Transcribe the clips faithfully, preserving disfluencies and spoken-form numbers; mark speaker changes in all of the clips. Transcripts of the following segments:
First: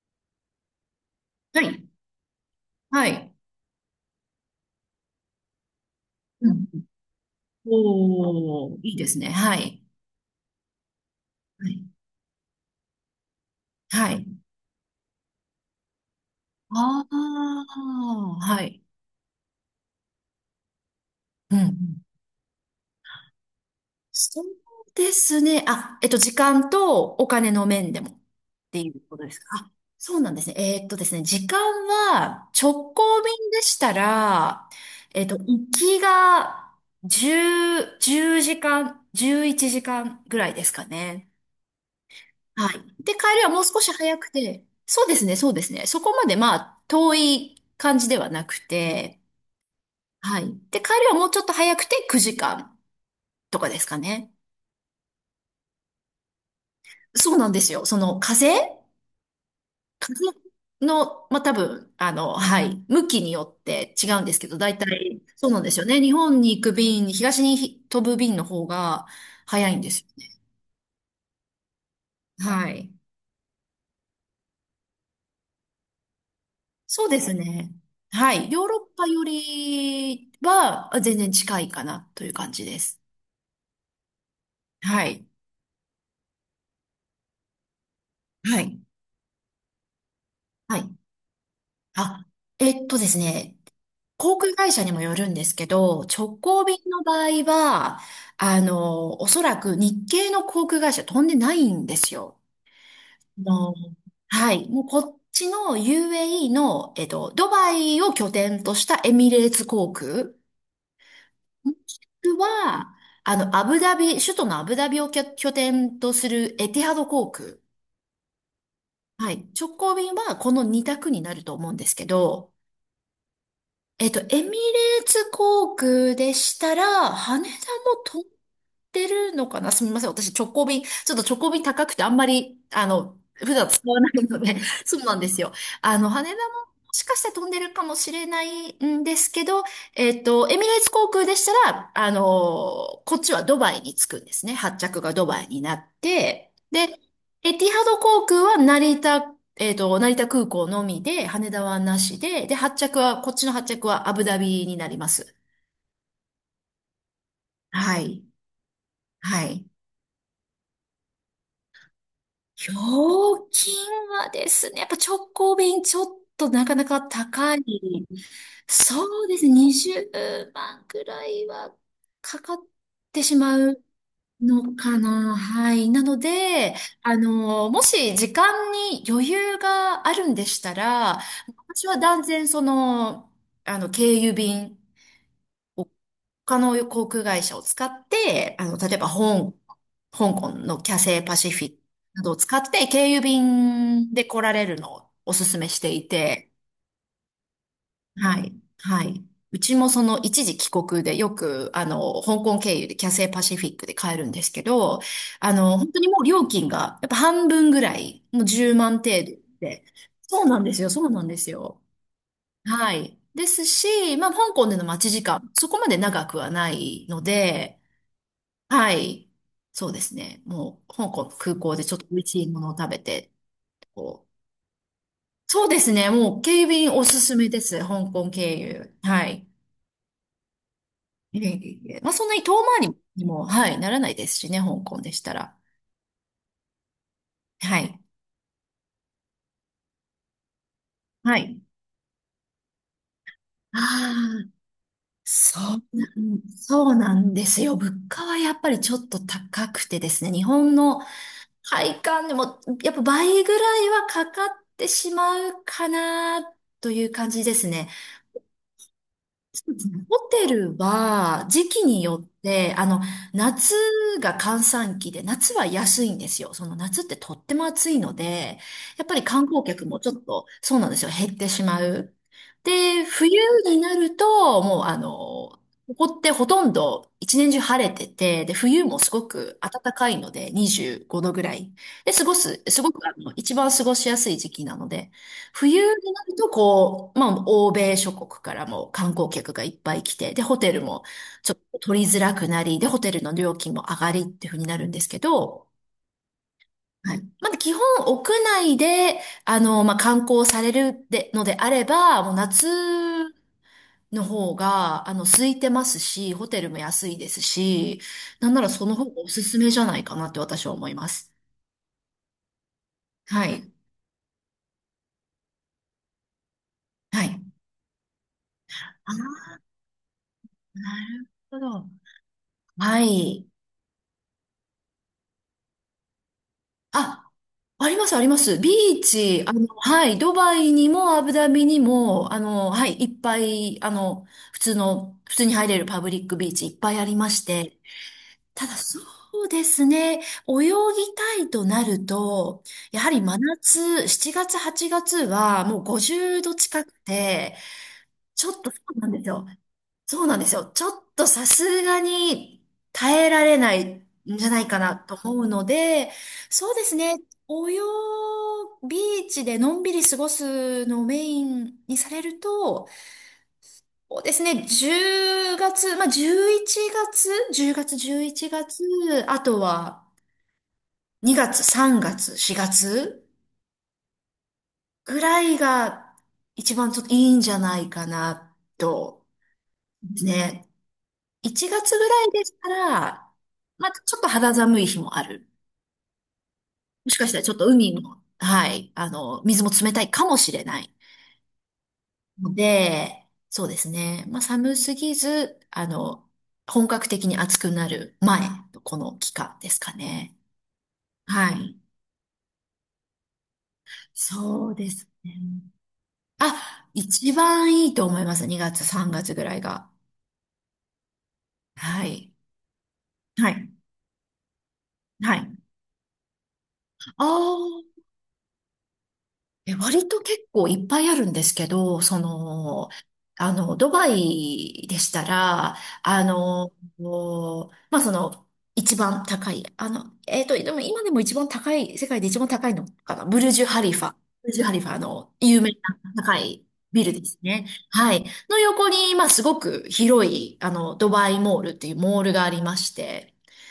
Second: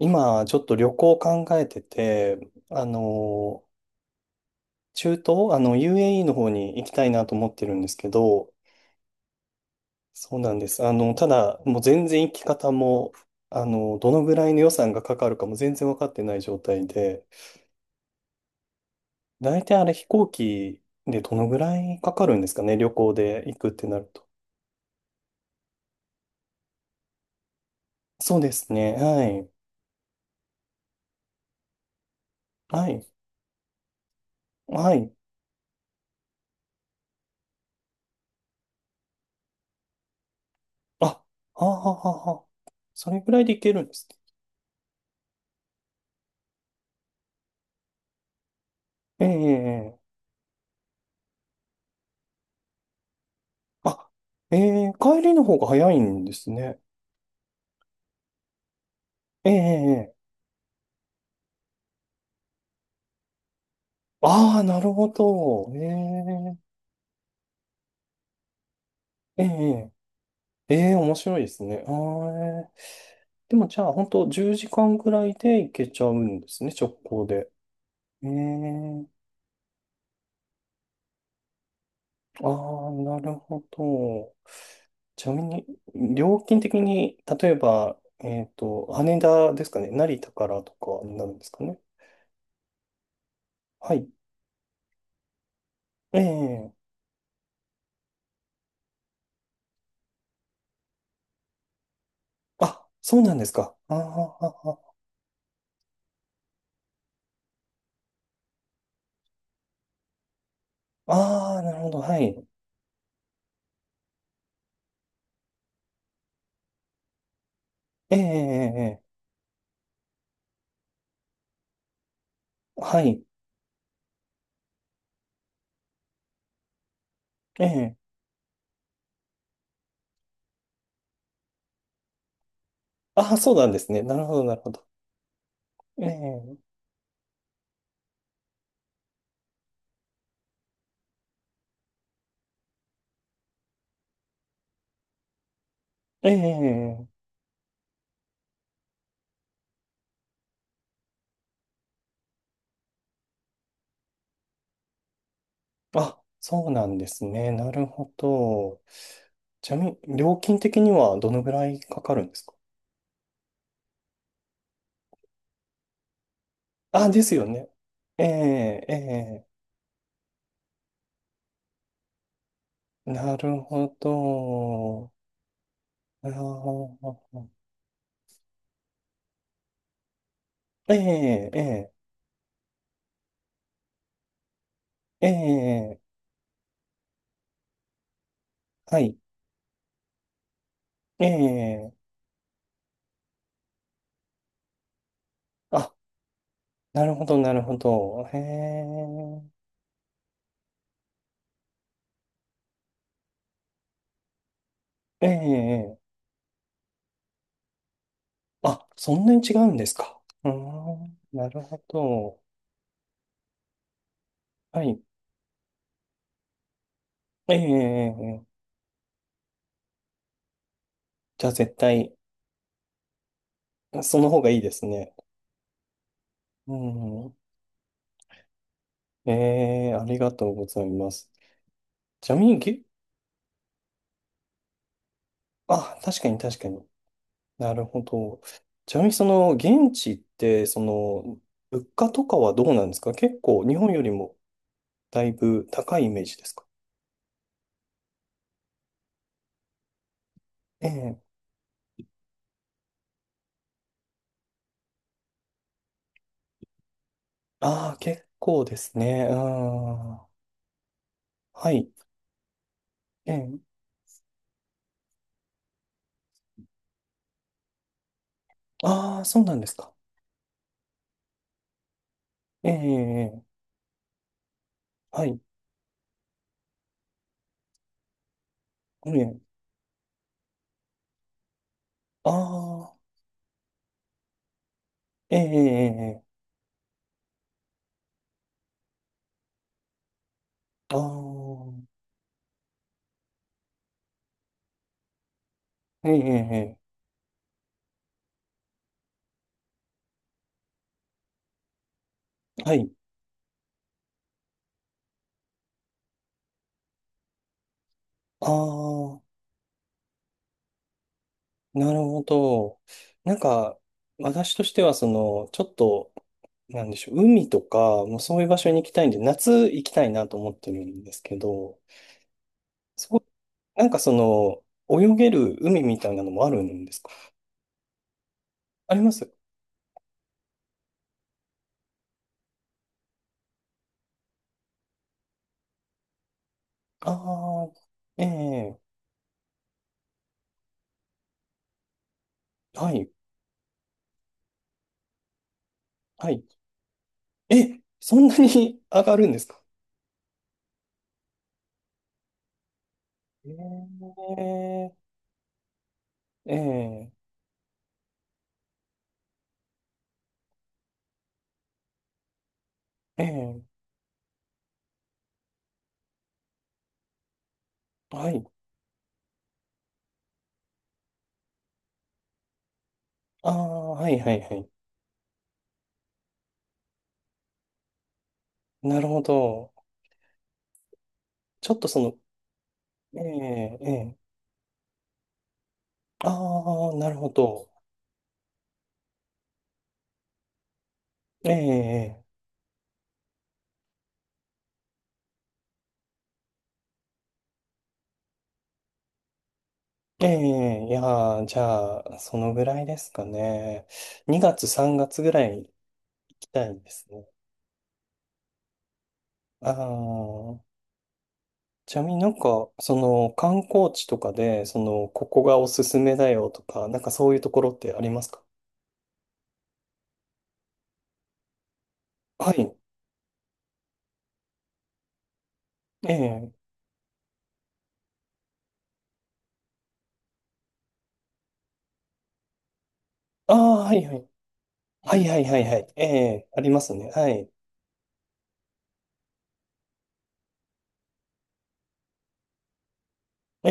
Speaker 1: 今、ちょっと旅行考
Speaker 2: は
Speaker 1: えて
Speaker 2: い。
Speaker 1: て、あ
Speaker 2: はい。
Speaker 1: の、中東、あの、エーユーイー の
Speaker 2: う
Speaker 1: 方に行
Speaker 2: ん。
Speaker 1: きたいなと思ってるんですけど、
Speaker 2: おー、いいですね。はい。
Speaker 1: そうなんです。あの、ただ、
Speaker 2: は
Speaker 1: もう
Speaker 2: い。
Speaker 1: 全然行き方も、あの、ど
Speaker 2: は
Speaker 1: の
Speaker 2: い。
Speaker 1: ぐらいの予算がかかるかも全然分かってない状態
Speaker 2: あ
Speaker 1: で、
Speaker 2: あ、はい。
Speaker 1: 大体あれ飛行機でどの
Speaker 2: う
Speaker 1: ぐらい
Speaker 2: ん。
Speaker 1: かかるんですかね、旅行で行くってなると。
Speaker 2: そうですね。あ、えっと、時間とお金の面でもっ
Speaker 1: そうです
Speaker 2: てい
Speaker 1: ね。
Speaker 2: うこと
Speaker 1: は
Speaker 2: です
Speaker 1: い。
Speaker 2: か。あ、そうなんですね。えーっとですね、時間は
Speaker 1: は
Speaker 2: 直
Speaker 1: い。
Speaker 2: 行便でしたら、
Speaker 1: はい。
Speaker 2: えっと、行きがじゅう、じゅうじかん、じゅういちじかんぐらいですか
Speaker 1: あ、は
Speaker 2: ね。
Speaker 1: あはあはあはあ。
Speaker 2: はい。
Speaker 1: そ
Speaker 2: で、帰
Speaker 1: れぐら
Speaker 2: り
Speaker 1: い
Speaker 2: は
Speaker 1: で
Speaker 2: も
Speaker 1: 行
Speaker 2: う
Speaker 1: け
Speaker 2: 少
Speaker 1: るん
Speaker 2: し
Speaker 1: ですね。
Speaker 2: 早くて、そうですね、そうですね。そこまでまあ、遠い感じではなくて、
Speaker 1: ええええ、
Speaker 2: はい。で、帰りはもうちょっと早くてくじかんとかですか
Speaker 1: あ、
Speaker 2: ね。
Speaker 1: ええ帰りの方が早いんですね。
Speaker 2: そうなんですよ。その風
Speaker 1: ええ
Speaker 2: 風
Speaker 1: ええ、
Speaker 2: の、まあ多分、あの、はい、向きによって違うんですけど、
Speaker 1: ああー、
Speaker 2: 大
Speaker 1: なるほ
Speaker 2: 体、そうなんで
Speaker 1: ど。え
Speaker 2: すよね。日本に
Speaker 1: え
Speaker 2: 行く便、東に飛ぶ便の方が
Speaker 1: え
Speaker 2: 早いんで
Speaker 1: え
Speaker 2: すよね。
Speaker 1: ええ、面白いですね。あー
Speaker 2: は
Speaker 1: ええ、
Speaker 2: い。
Speaker 1: でもじゃあ、本当じゅうじかんぐらいで行けちゃうんですね、直
Speaker 2: そうで
Speaker 1: 行
Speaker 2: す
Speaker 1: で。
Speaker 2: ね。
Speaker 1: え
Speaker 2: はい。ヨーロッパ
Speaker 1: え、
Speaker 2: よりは全然近いかなという
Speaker 1: あ
Speaker 2: 感
Speaker 1: あ
Speaker 2: じです。
Speaker 1: ー、なるほど。
Speaker 2: は
Speaker 1: ち
Speaker 2: い。
Speaker 1: なみに、料金的に、例えば、えっ
Speaker 2: はい。
Speaker 1: と、羽田ですかね、成田からと
Speaker 2: はい。
Speaker 1: かになるんですかね。
Speaker 2: あ、えっとですね。
Speaker 1: はい。
Speaker 2: 航空会社にもよるんですけど、直行
Speaker 1: え
Speaker 2: 便
Speaker 1: え、
Speaker 2: の場合は、あの、おそらく日系の航空会社飛んでないんですよ。
Speaker 1: あ、そうなん
Speaker 2: あ
Speaker 1: です
Speaker 2: の
Speaker 1: か。ああ
Speaker 2: はい。
Speaker 1: あ
Speaker 2: もうこっちの ユーエーイー の、えっと、ドバイを拠点としたエミレーツ航空。
Speaker 1: あ、あーあー、な
Speaker 2: も
Speaker 1: るほど。
Speaker 2: し
Speaker 1: は
Speaker 2: く
Speaker 1: い。
Speaker 2: は、あの、アブダビ、首都のアブダビを拠拠点とするエティハド航空。
Speaker 1: ええ、ええ、ええ、
Speaker 2: はい。直行便はこのにたく択になると思うんですけど、
Speaker 1: はい。
Speaker 2: えっと、エミレーツ航空でしたら、羽田
Speaker 1: ええ。
Speaker 2: もってるのかなすみません。私、直行便、ちょっと直行便高くてあんまり、あの、
Speaker 1: あ、そ
Speaker 2: 普
Speaker 1: うな
Speaker 2: 段
Speaker 1: んで
Speaker 2: 使
Speaker 1: す
Speaker 2: わ
Speaker 1: ね。
Speaker 2: な
Speaker 1: なる
Speaker 2: い
Speaker 1: ほ
Speaker 2: の
Speaker 1: ど、な
Speaker 2: で、
Speaker 1: るほ ど。
Speaker 2: そうなんですよ。あ
Speaker 1: え
Speaker 2: の、羽田も
Speaker 1: え、
Speaker 2: もしかしたら飛んでるかもしれないんですけど、えっと、エミレーツ航空でしたら、あの、こっちはドバイに着くんですね。発着がドバイになっ
Speaker 1: え
Speaker 2: て、で、
Speaker 1: え。
Speaker 2: エティハド航空は成田、えっと、成田空港のみで、羽田はなしで、で、発着は、こっちの発着はアブダビになります。
Speaker 1: あ、そうなんですね。なる
Speaker 2: は
Speaker 1: ほ
Speaker 2: い。
Speaker 1: ど。
Speaker 2: はい。
Speaker 1: ちなみに、料金的にはどのぐらいかかるんですか？
Speaker 2: ひょうきんはですね、やっぱ直行便ちょっとなかなか
Speaker 1: あ、ですよ
Speaker 2: 高い。
Speaker 1: ね。ええ、
Speaker 2: そうです
Speaker 1: え
Speaker 2: ね、にじゅうまんくらいはかかっ
Speaker 1: え。
Speaker 2: てし
Speaker 1: な
Speaker 2: ま
Speaker 1: る
Speaker 2: う
Speaker 1: ほ
Speaker 2: のか
Speaker 1: ど。
Speaker 2: な。はい。なの
Speaker 1: あ
Speaker 2: で、あ
Speaker 1: ー
Speaker 2: の、もし時間に余裕があるんでしたら、
Speaker 1: え
Speaker 2: 私
Speaker 1: え、
Speaker 2: は断然その、あの、経由便。
Speaker 1: ええ、
Speaker 2: を
Speaker 1: ええ。
Speaker 2: 他の航空会社を使って、あの、例え
Speaker 1: は
Speaker 2: ば、
Speaker 1: い。
Speaker 2: 香香港のキャセイ
Speaker 1: え
Speaker 2: パシフィック
Speaker 1: え。
Speaker 2: などを使って、経由便で来られるのをお勧めし
Speaker 1: あ、
Speaker 2: ていて、
Speaker 1: なるほど、なるほど。へ
Speaker 2: はい、はい。
Speaker 1: え。
Speaker 2: うちもその一時帰国でよく、あの、香港経由でキャセイパシフィックで買えるんですけど、
Speaker 1: え
Speaker 2: あの、本
Speaker 1: え、
Speaker 2: 当に
Speaker 1: ええ、
Speaker 2: もう料金がやっぱ半分ぐらい、もう10
Speaker 1: あ、
Speaker 2: 万程
Speaker 1: そん
Speaker 2: 度
Speaker 1: なに違うん
Speaker 2: で。
Speaker 1: ですか？
Speaker 2: そう
Speaker 1: うー
Speaker 2: なんですよ、そう
Speaker 1: ん、
Speaker 2: なんで
Speaker 1: な
Speaker 2: す
Speaker 1: る
Speaker 2: よ。
Speaker 1: ほど。
Speaker 2: はい。ですし、まあ、香港で
Speaker 1: は
Speaker 2: の
Speaker 1: い。
Speaker 2: 待ち時間、そこまで長くはないので、
Speaker 1: ええ、
Speaker 2: はい。そうですね。もう、香港の
Speaker 1: じゃあ
Speaker 2: 空
Speaker 1: 絶
Speaker 2: 港でちょっと
Speaker 1: 対、
Speaker 2: 美味しいものを食べて、
Speaker 1: そ
Speaker 2: こ
Speaker 1: の
Speaker 2: う。
Speaker 1: 方がいいですね。
Speaker 2: そうですね。もう、警
Speaker 1: う
Speaker 2: 備員おすす
Speaker 1: ん。
Speaker 2: めです。香港経由。は
Speaker 1: え
Speaker 2: い。
Speaker 1: え、ありがとうございます。
Speaker 2: いえいえいえまあ、そ
Speaker 1: ち
Speaker 2: ん
Speaker 1: な
Speaker 2: なに
Speaker 1: み
Speaker 2: 遠
Speaker 1: に、げ、
Speaker 2: 回りにも、はい、ならないですしね、香港でしたら。
Speaker 1: あ、確かに確かに。な
Speaker 2: は
Speaker 1: る
Speaker 2: い。
Speaker 1: ほど。ちなみに、その、現地って、そ
Speaker 2: は
Speaker 1: の、
Speaker 2: い。
Speaker 1: 物価とかはどうなんですか？結構、日本よりも
Speaker 2: ああ、
Speaker 1: だい
Speaker 2: そ
Speaker 1: ぶ
Speaker 2: う
Speaker 1: 高い
Speaker 2: な
Speaker 1: イメージで
Speaker 2: ん、
Speaker 1: すか？
Speaker 2: そうなんですよ。物価はやっぱりちょっと高くてですね、日本
Speaker 1: え
Speaker 2: の
Speaker 1: え、
Speaker 2: 配管でも、やっぱ倍ぐらいはかかってしまうかな、という感じですね。
Speaker 1: ああ結構ですね。うん。
Speaker 2: ホ
Speaker 1: は
Speaker 2: テルは時期
Speaker 1: い。
Speaker 2: によって、あの、
Speaker 1: え
Speaker 2: 夏
Speaker 1: え、
Speaker 2: が閑散期で、夏は安いんですよ。その夏ってとっても暑いので、やっぱ
Speaker 1: あ
Speaker 2: り
Speaker 1: あ、そう
Speaker 2: 観
Speaker 1: なん
Speaker 2: 光
Speaker 1: です
Speaker 2: 客
Speaker 1: か。
Speaker 2: もちょっと、そうなんですよ、減ってしまう。で、冬
Speaker 1: ええ、
Speaker 2: になると、もうあの、
Speaker 1: はい。
Speaker 2: ここってほとんど一年中晴れてて、で、冬もす
Speaker 1: ある
Speaker 2: ご
Speaker 1: やん。
Speaker 2: く暖かいので、にじゅうごどぐらい。で、過
Speaker 1: あ
Speaker 2: ごす、すご
Speaker 1: あ、
Speaker 2: くあの、一番過ごしやすい時期なので、
Speaker 1: えええ
Speaker 2: 冬
Speaker 1: え
Speaker 2: になる
Speaker 1: ええ、
Speaker 2: と、こう、まあ、欧米諸国からも観光客がいっぱい来て、で、ホテル
Speaker 1: ああ、
Speaker 2: もちょっと取りづらくなり、で、ホテルの料金も上がりっていう風になるんですけど、
Speaker 1: ええええ
Speaker 2: はい。まだ基本屋内で、あの、まあ、観光されるでのであれば、もう
Speaker 1: ええ、
Speaker 2: 夏
Speaker 1: はい。
Speaker 2: の方が、あの、空いてますし、ホテルも安いですし、な
Speaker 1: あ
Speaker 2: んならその方
Speaker 1: あ、
Speaker 2: がおすすめじゃないかなって私は思います。
Speaker 1: なるほど。なん
Speaker 2: はい。
Speaker 1: か、私としては、その、ちょっと、なんでしょう、
Speaker 2: はい。
Speaker 1: 海とか、もうそういう場所に行きたいんで、
Speaker 2: あ
Speaker 1: 夏行きたいなと思ってるんですけ
Speaker 2: なるほ
Speaker 1: ど、
Speaker 2: ど。は
Speaker 1: そう、
Speaker 2: い。
Speaker 1: なんかその、泳げる海みたいなのもあるんですか？
Speaker 2: あ、あります、あります。ビ
Speaker 1: あり
Speaker 2: ー
Speaker 1: ます？
Speaker 2: チ、あの、はい、ドバイにもアブダビにも、あの、はい、いっぱい、あの、普通の、普通に入れるパブリックビーチいっぱいありまして、
Speaker 1: ああ、
Speaker 2: ただ
Speaker 1: ええ、
Speaker 2: そうですね、泳ぎたいとなると、
Speaker 1: は
Speaker 2: やは
Speaker 1: い、
Speaker 2: り真夏、しちがつ、はちがつはもう
Speaker 1: は
Speaker 2: 50
Speaker 1: い。
Speaker 2: 度近くて、
Speaker 1: え、そんな
Speaker 2: ちょっとそ
Speaker 1: に
Speaker 2: う
Speaker 1: 上
Speaker 2: なん
Speaker 1: が
Speaker 2: で
Speaker 1: る
Speaker 2: す
Speaker 1: んです
Speaker 2: よ。
Speaker 1: か？
Speaker 2: そうなんですよ。ちょっとさすがに耐えられないんじゃないか
Speaker 1: え
Speaker 2: な
Speaker 1: え
Speaker 2: と思うので、
Speaker 1: え
Speaker 2: そうです
Speaker 1: え、
Speaker 2: ね。泳ぐビーチでのんびり過ごすのをメインにされると、
Speaker 1: ええ、
Speaker 2: そうですね。じゅうがつ、まあ、じゅういちがつ、じゅうがつ、
Speaker 1: は
Speaker 2: 11
Speaker 1: い。
Speaker 2: 月、あとはにがつ、さんがつ、しがつ
Speaker 1: ああ、はいはいはい。
Speaker 2: ぐらいが一番ちょっといいんじゃないかな
Speaker 1: なるほ
Speaker 2: と、
Speaker 1: ど。
Speaker 2: ね。1
Speaker 1: ちょっと
Speaker 2: 月
Speaker 1: そ
Speaker 2: ぐ
Speaker 1: の、
Speaker 2: らいでしたら、
Speaker 1: ええ、
Speaker 2: ま
Speaker 1: え
Speaker 2: あ、ち
Speaker 1: え、
Speaker 2: ょっと肌寒い日もある。
Speaker 1: ああ、
Speaker 2: も
Speaker 1: なる
Speaker 2: しか
Speaker 1: ほ
Speaker 2: したらちょっと
Speaker 1: ど。
Speaker 2: 海も、はい、あの、水も冷たいかもしれない。
Speaker 1: ええ、
Speaker 2: ので、そうですね。まあ、寒すぎず、あの、本格的に暑くなる前のこの期間ですか
Speaker 1: ええ、
Speaker 2: ね。
Speaker 1: ええ、いやー、
Speaker 2: は
Speaker 1: じ
Speaker 2: い。
Speaker 1: ゃあ、そのぐらいですかね。にがつ、
Speaker 2: そうで
Speaker 1: 3
Speaker 2: す
Speaker 1: 月ぐ
Speaker 2: ね。
Speaker 1: らい行きたいで
Speaker 2: あ、
Speaker 1: すね。
Speaker 2: 一番いいと思います。にがつ、さんがつぐらい
Speaker 1: あ
Speaker 2: が。
Speaker 1: あ、ちな
Speaker 2: は
Speaker 1: みにな
Speaker 2: い。
Speaker 1: んか、その
Speaker 2: は
Speaker 1: 観
Speaker 2: い。
Speaker 1: 光地とかで、その、こ
Speaker 2: は
Speaker 1: こ
Speaker 2: い。
Speaker 1: がおすすめだよとか、なんか
Speaker 2: あ
Speaker 1: そういうところって
Speaker 2: あ。
Speaker 1: ありますか？
Speaker 2: え、割と結構いっぱいあるんですけど、そ
Speaker 1: はい。
Speaker 2: の、あの、ドバイでしたら、
Speaker 1: え
Speaker 2: あ
Speaker 1: え、
Speaker 2: の、こうまあ、その、一番高い、あの、えっと、でも今でも一番高い、世界で一番高いのかな、ブル
Speaker 1: あ
Speaker 2: ジュ・
Speaker 1: あ、
Speaker 2: ハリ
Speaker 1: はい
Speaker 2: フ
Speaker 1: は
Speaker 2: ァ。
Speaker 1: い。
Speaker 2: ブルジュ・ハリファあ
Speaker 1: はい
Speaker 2: の
Speaker 1: はいは
Speaker 2: 有
Speaker 1: い
Speaker 2: 名
Speaker 1: は
Speaker 2: な
Speaker 1: い。え
Speaker 2: 高
Speaker 1: え、あ
Speaker 2: い
Speaker 1: ります
Speaker 2: ビ
Speaker 1: ね。
Speaker 2: ルで
Speaker 1: は
Speaker 2: す
Speaker 1: い。
Speaker 2: ね。はい。の横に、まあ、すごく広い、あの、ドバイモールっていうモールがありまして、
Speaker 1: え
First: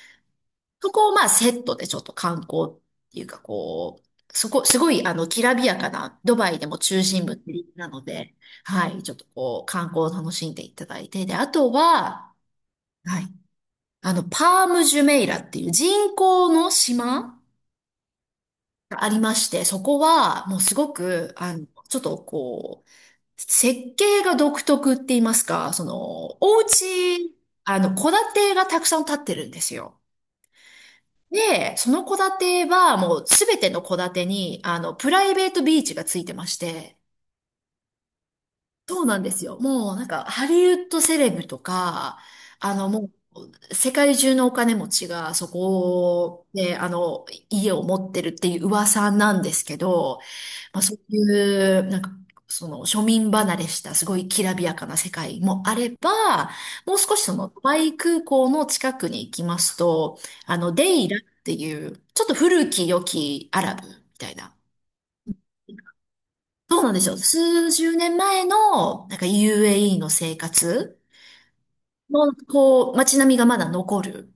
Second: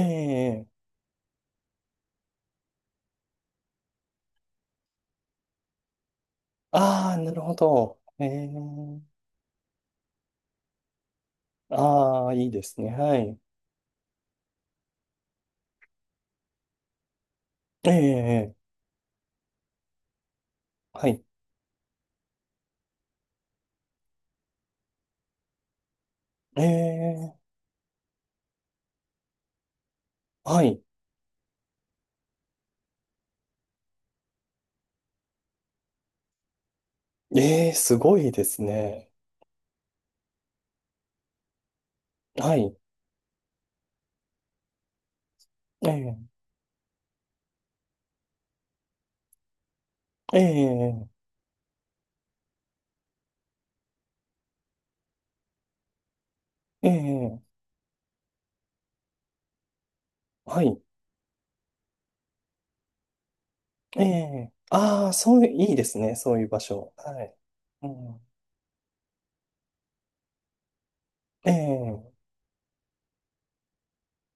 Speaker 1: え、
Speaker 2: そこをまあセットでちょっと観光っていうかこう、そこ、すごいあの、きらびやかな、ドバイでも中
Speaker 1: ああ、
Speaker 2: 心
Speaker 1: な
Speaker 2: 部っ
Speaker 1: る
Speaker 2: て
Speaker 1: ほ
Speaker 2: 立地な
Speaker 1: ど。
Speaker 2: の
Speaker 1: え
Speaker 2: で、
Speaker 1: え、
Speaker 2: はい、ちょっとこう、観光を楽しんでいただいて、で、あと
Speaker 1: ああ、
Speaker 2: は、
Speaker 1: いいですね。は
Speaker 2: はい、
Speaker 1: い。
Speaker 2: あの、パームジュメイラっていう人工の島
Speaker 1: ええ、
Speaker 2: がありまして、そこはもうすご
Speaker 1: はい。
Speaker 2: く、あの、ちょっとこう、設計が独特って言いますか、その、お
Speaker 1: え
Speaker 2: 家、
Speaker 1: え、
Speaker 2: あの、戸建てがたくさん建ってるんですよ。
Speaker 1: はい。
Speaker 2: で、その戸建てはもうすべての戸建てに、あの、プライベートビーチがついてまして、
Speaker 1: ええ、すごいです
Speaker 2: そう
Speaker 1: ね。
Speaker 2: なんですよ。もうなんか、ハリウッドセレブとか、
Speaker 1: は
Speaker 2: あ
Speaker 1: い。
Speaker 2: の、もう、世界中のお金持ちがそ
Speaker 1: ええ、
Speaker 2: こで、あの、家を持ってるっていう噂なんですけど、
Speaker 1: え
Speaker 2: まあ、そう
Speaker 1: え、
Speaker 2: いう、なんか、その庶民離れしたすごいきらびやかな世界もあれば、
Speaker 1: え
Speaker 2: もう少しそ
Speaker 1: え、
Speaker 2: のドイ空港の近くに行きますと、あ
Speaker 1: は
Speaker 2: の、
Speaker 1: い。
Speaker 2: デイラっていう、ちょっと古き良きアラブみ
Speaker 1: え
Speaker 2: たいな。
Speaker 1: え、ああ、そういう、いいですね。そういう場
Speaker 2: そうな
Speaker 1: 所。
Speaker 2: んですよ。
Speaker 1: はい。
Speaker 2: 数
Speaker 1: う
Speaker 2: 十年
Speaker 1: ん、
Speaker 2: 前の、なんか ユーエーイー の生活
Speaker 1: ええ、
Speaker 2: の、こう、街並みがまだ残る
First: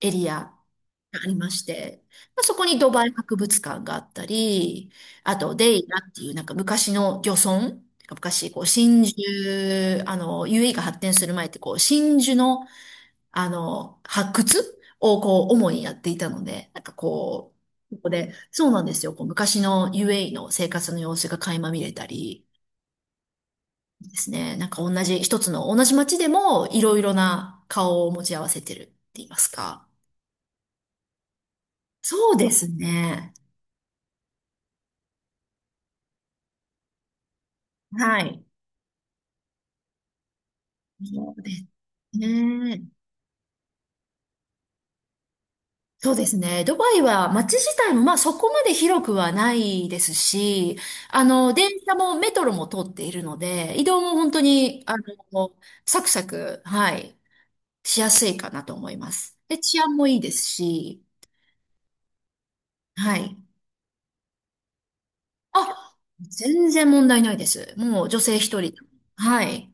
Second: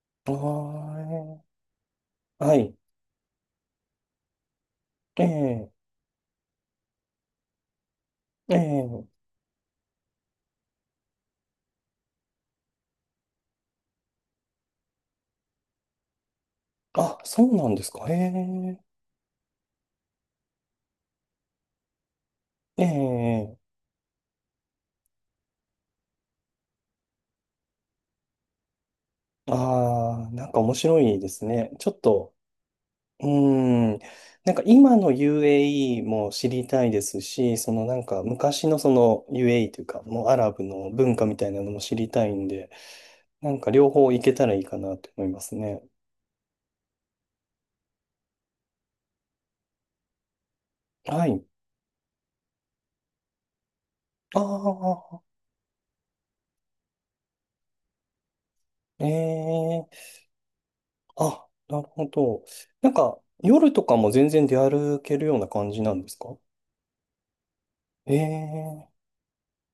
Speaker 2: エリ
Speaker 1: あ
Speaker 2: アが
Speaker 1: あ、
Speaker 2: ありまして、まあ、
Speaker 1: は
Speaker 2: そこ
Speaker 1: い。
Speaker 2: にドバイ博物館があったり、
Speaker 1: え
Speaker 2: あと
Speaker 1: え、
Speaker 2: デイラっていうなんか昔の漁村、昔
Speaker 1: え
Speaker 2: こう真
Speaker 1: え、
Speaker 2: 珠、あの、ユーエーイー が発展する前ってこう真珠のあの発掘をこう主にやっていたので、なんか
Speaker 1: あ、そ
Speaker 2: こ
Speaker 1: うなんです
Speaker 2: う、こ
Speaker 1: か。
Speaker 2: こ
Speaker 1: え
Speaker 2: で、そう
Speaker 1: え、
Speaker 2: なんですよ、こう昔の ユーエーイー の生活の様子が垣間見れたり
Speaker 1: ええ、
Speaker 2: ですね、なんか同じ一つの同じ街でもいろいろな顔を持ち合わせてるって言いますか。
Speaker 1: ああ、なんか面白いですね。ちょっ
Speaker 2: そ
Speaker 1: と、
Speaker 2: うです
Speaker 1: うー
Speaker 2: ね。
Speaker 1: ん。なんか今の エーユーイー も知りたいですし、そのなん
Speaker 2: は
Speaker 1: か
Speaker 2: い。
Speaker 1: 昔のその エーユーイー というか、もうアラブの文化
Speaker 2: そ
Speaker 1: み
Speaker 2: う
Speaker 1: た
Speaker 2: で
Speaker 1: いな
Speaker 2: す
Speaker 1: のも知りたいんで、
Speaker 2: ね。
Speaker 1: なんか両方行けたらいいかなと思いますね。
Speaker 2: そうですね。ドバイは街自体もまあそこまで広くはないですし、あ
Speaker 1: はい。
Speaker 2: の、電車もメトロも通っているので、移動も本当
Speaker 1: あ
Speaker 2: に、あ
Speaker 1: あ、
Speaker 2: の、サクサク、はい、しやすいかなと思います。で、治
Speaker 1: え
Speaker 2: 安も
Speaker 1: え、
Speaker 2: いいですし、
Speaker 1: あ、なるほど。なん
Speaker 2: は
Speaker 1: か
Speaker 2: い。
Speaker 1: 夜とかも全然出歩けるような感じな
Speaker 2: あ、
Speaker 1: んですか？
Speaker 2: 全然問題ないです。もう女性一人。
Speaker 1: ええ、
Speaker 2: はい。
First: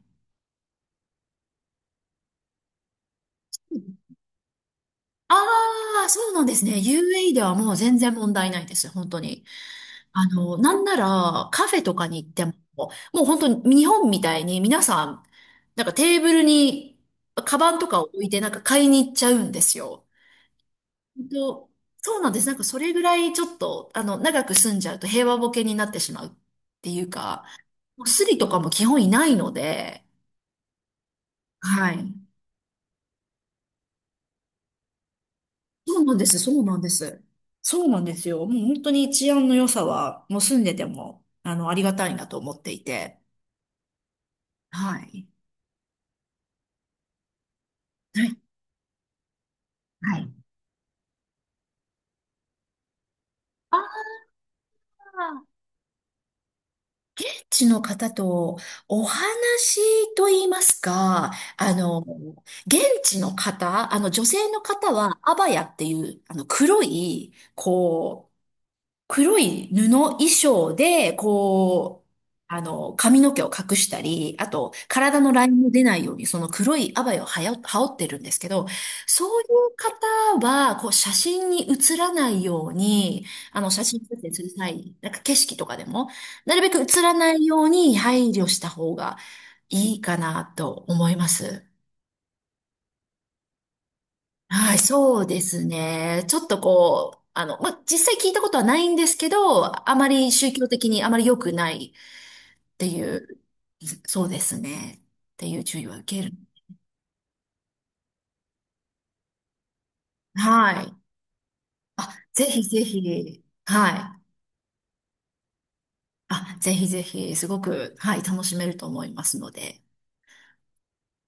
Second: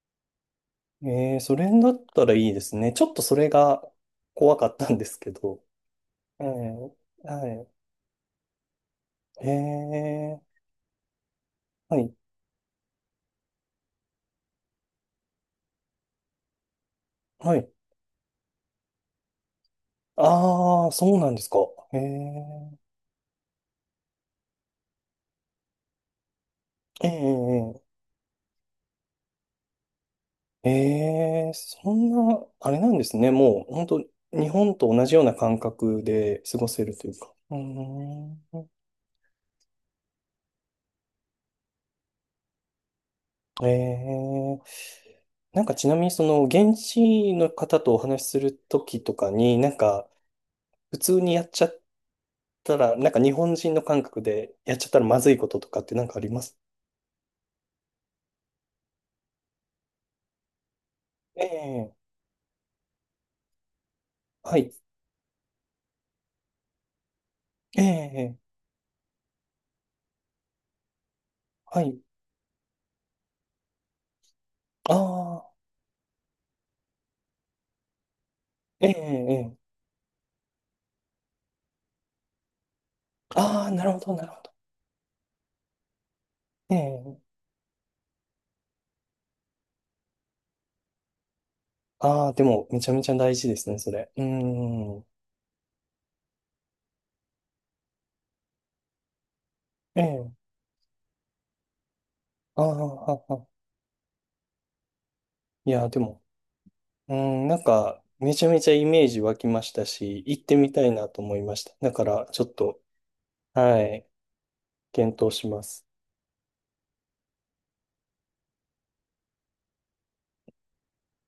Speaker 1: ええ、それだったらいいですね。ちょっとそれが怖かったんですけ
Speaker 2: あ
Speaker 1: ど。
Speaker 2: あ、そうな
Speaker 1: え
Speaker 2: んですね。
Speaker 1: え、
Speaker 2: ユーエーイー で
Speaker 1: は
Speaker 2: は
Speaker 1: い。
Speaker 2: もう全然問題ないです。本当に。あ
Speaker 1: ええ、
Speaker 2: の、なんならカフェと
Speaker 1: は
Speaker 2: か
Speaker 1: い。
Speaker 2: に行っても、もう本当に日本みたいに皆さん、なんかテーブルに
Speaker 1: は
Speaker 2: カ
Speaker 1: い。
Speaker 2: バンとかを置いてなんか買いに行っちゃうんですよ。
Speaker 1: ああ、そう
Speaker 2: 本
Speaker 1: なんですか。
Speaker 2: 当
Speaker 1: へ
Speaker 2: そうなんです。なんか
Speaker 1: え。
Speaker 2: それぐらいちょっと、あの、長く住んじゃうと平和ボケになってしまうってい
Speaker 1: え
Speaker 2: うか、
Speaker 1: え、
Speaker 2: もうスリとかも基本いないので、
Speaker 1: ええ、ええ、
Speaker 2: は
Speaker 1: そん
Speaker 2: い。
Speaker 1: な、あれなんですね。もう、本当日本と同じような感
Speaker 2: そ
Speaker 1: 覚
Speaker 2: うなんです、
Speaker 1: で
Speaker 2: そ
Speaker 1: 過
Speaker 2: う
Speaker 1: ご
Speaker 2: なん
Speaker 1: せ
Speaker 2: で
Speaker 1: るという
Speaker 2: す。
Speaker 1: か。う
Speaker 2: そうなんですよ。
Speaker 1: ー
Speaker 2: もう
Speaker 1: ん。
Speaker 2: 本当に治安の良さは、もう住んでても、あの、ありがたいなと思っていて。
Speaker 1: ええ、
Speaker 2: はい。
Speaker 1: なんかちなみに、その、現地の方とお話
Speaker 2: は
Speaker 1: し
Speaker 2: い。
Speaker 1: するときとかに、なんか、
Speaker 2: はい。
Speaker 1: 普通にやっちゃったら、なんか日本人の感
Speaker 2: あ
Speaker 1: 覚でやっちゃったらまずい
Speaker 2: 現
Speaker 1: こととかってなんかあります？
Speaker 2: 地の方とお話と言いますか、
Speaker 1: え
Speaker 2: あ
Speaker 1: え、
Speaker 2: の、現地の方、あの女性
Speaker 1: は
Speaker 2: の
Speaker 1: い。
Speaker 2: 方はアバヤっていう、あの黒い、
Speaker 1: え
Speaker 2: こう、
Speaker 1: え、
Speaker 2: 黒い布衣装で、
Speaker 1: はい。
Speaker 2: こう、あの、髪の毛を隠したり、あと、
Speaker 1: あ
Speaker 2: 体のライ
Speaker 1: あ、
Speaker 2: ンも出ないように、その黒いアバイをはや、羽織ってるんですけど、
Speaker 1: ええ、
Speaker 2: そ
Speaker 1: え
Speaker 2: うい
Speaker 1: え。
Speaker 2: う方は、こう、写真に写らないように、あ
Speaker 1: あ
Speaker 2: の、
Speaker 1: あ、な
Speaker 2: 写
Speaker 1: るほ
Speaker 2: 真
Speaker 1: ど、
Speaker 2: 撮
Speaker 1: な
Speaker 2: 影
Speaker 1: るほ
Speaker 2: する
Speaker 1: ど。
Speaker 2: 際、なんか景色とかでも、なるべ
Speaker 1: え
Speaker 2: く写ら
Speaker 1: え。
Speaker 2: ないように配慮した方がいいかなと思います。
Speaker 1: ああ、でも、めちゃめちゃ大事ですね、それ。う
Speaker 2: はい、
Speaker 1: ーん。
Speaker 2: そうですね。ちょっとこう、あの、まあ、実際聞いたことはないんですけど、あ
Speaker 1: え
Speaker 2: まり
Speaker 1: え。
Speaker 2: 宗教的にあまり良くない
Speaker 1: ああ、
Speaker 2: ってい
Speaker 1: は
Speaker 2: う、
Speaker 1: は。
Speaker 2: そうですね。っていう
Speaker 1: い
Speaker 2: 注意
Speaker 1: や、
Speaker 2: は
Speaker 1: でも、
Speaker 2: 受ける。
Speaker 1: うーん、なんか、めちゃめちゃイメージ湧きましたし、行ってみ
Speaker 2: は
Speaker 1: たい
Speaker 2: い。
Speaker 1: なと思いました。だか
Speaker 2: あ、
Speaker 1: ら、ちょ
Speaker 2: ぜ
Speaker 1: っ
Speaker 2: ひ
Speaker 1: と、
Speaker 2: ぜひ。
Speaker 1: はい、
Speaker 2: はい。
Speaker 1: 検討します。
Speaker 2: あ、ぜひぜひ、すごく、はい、楽しめると思いますので。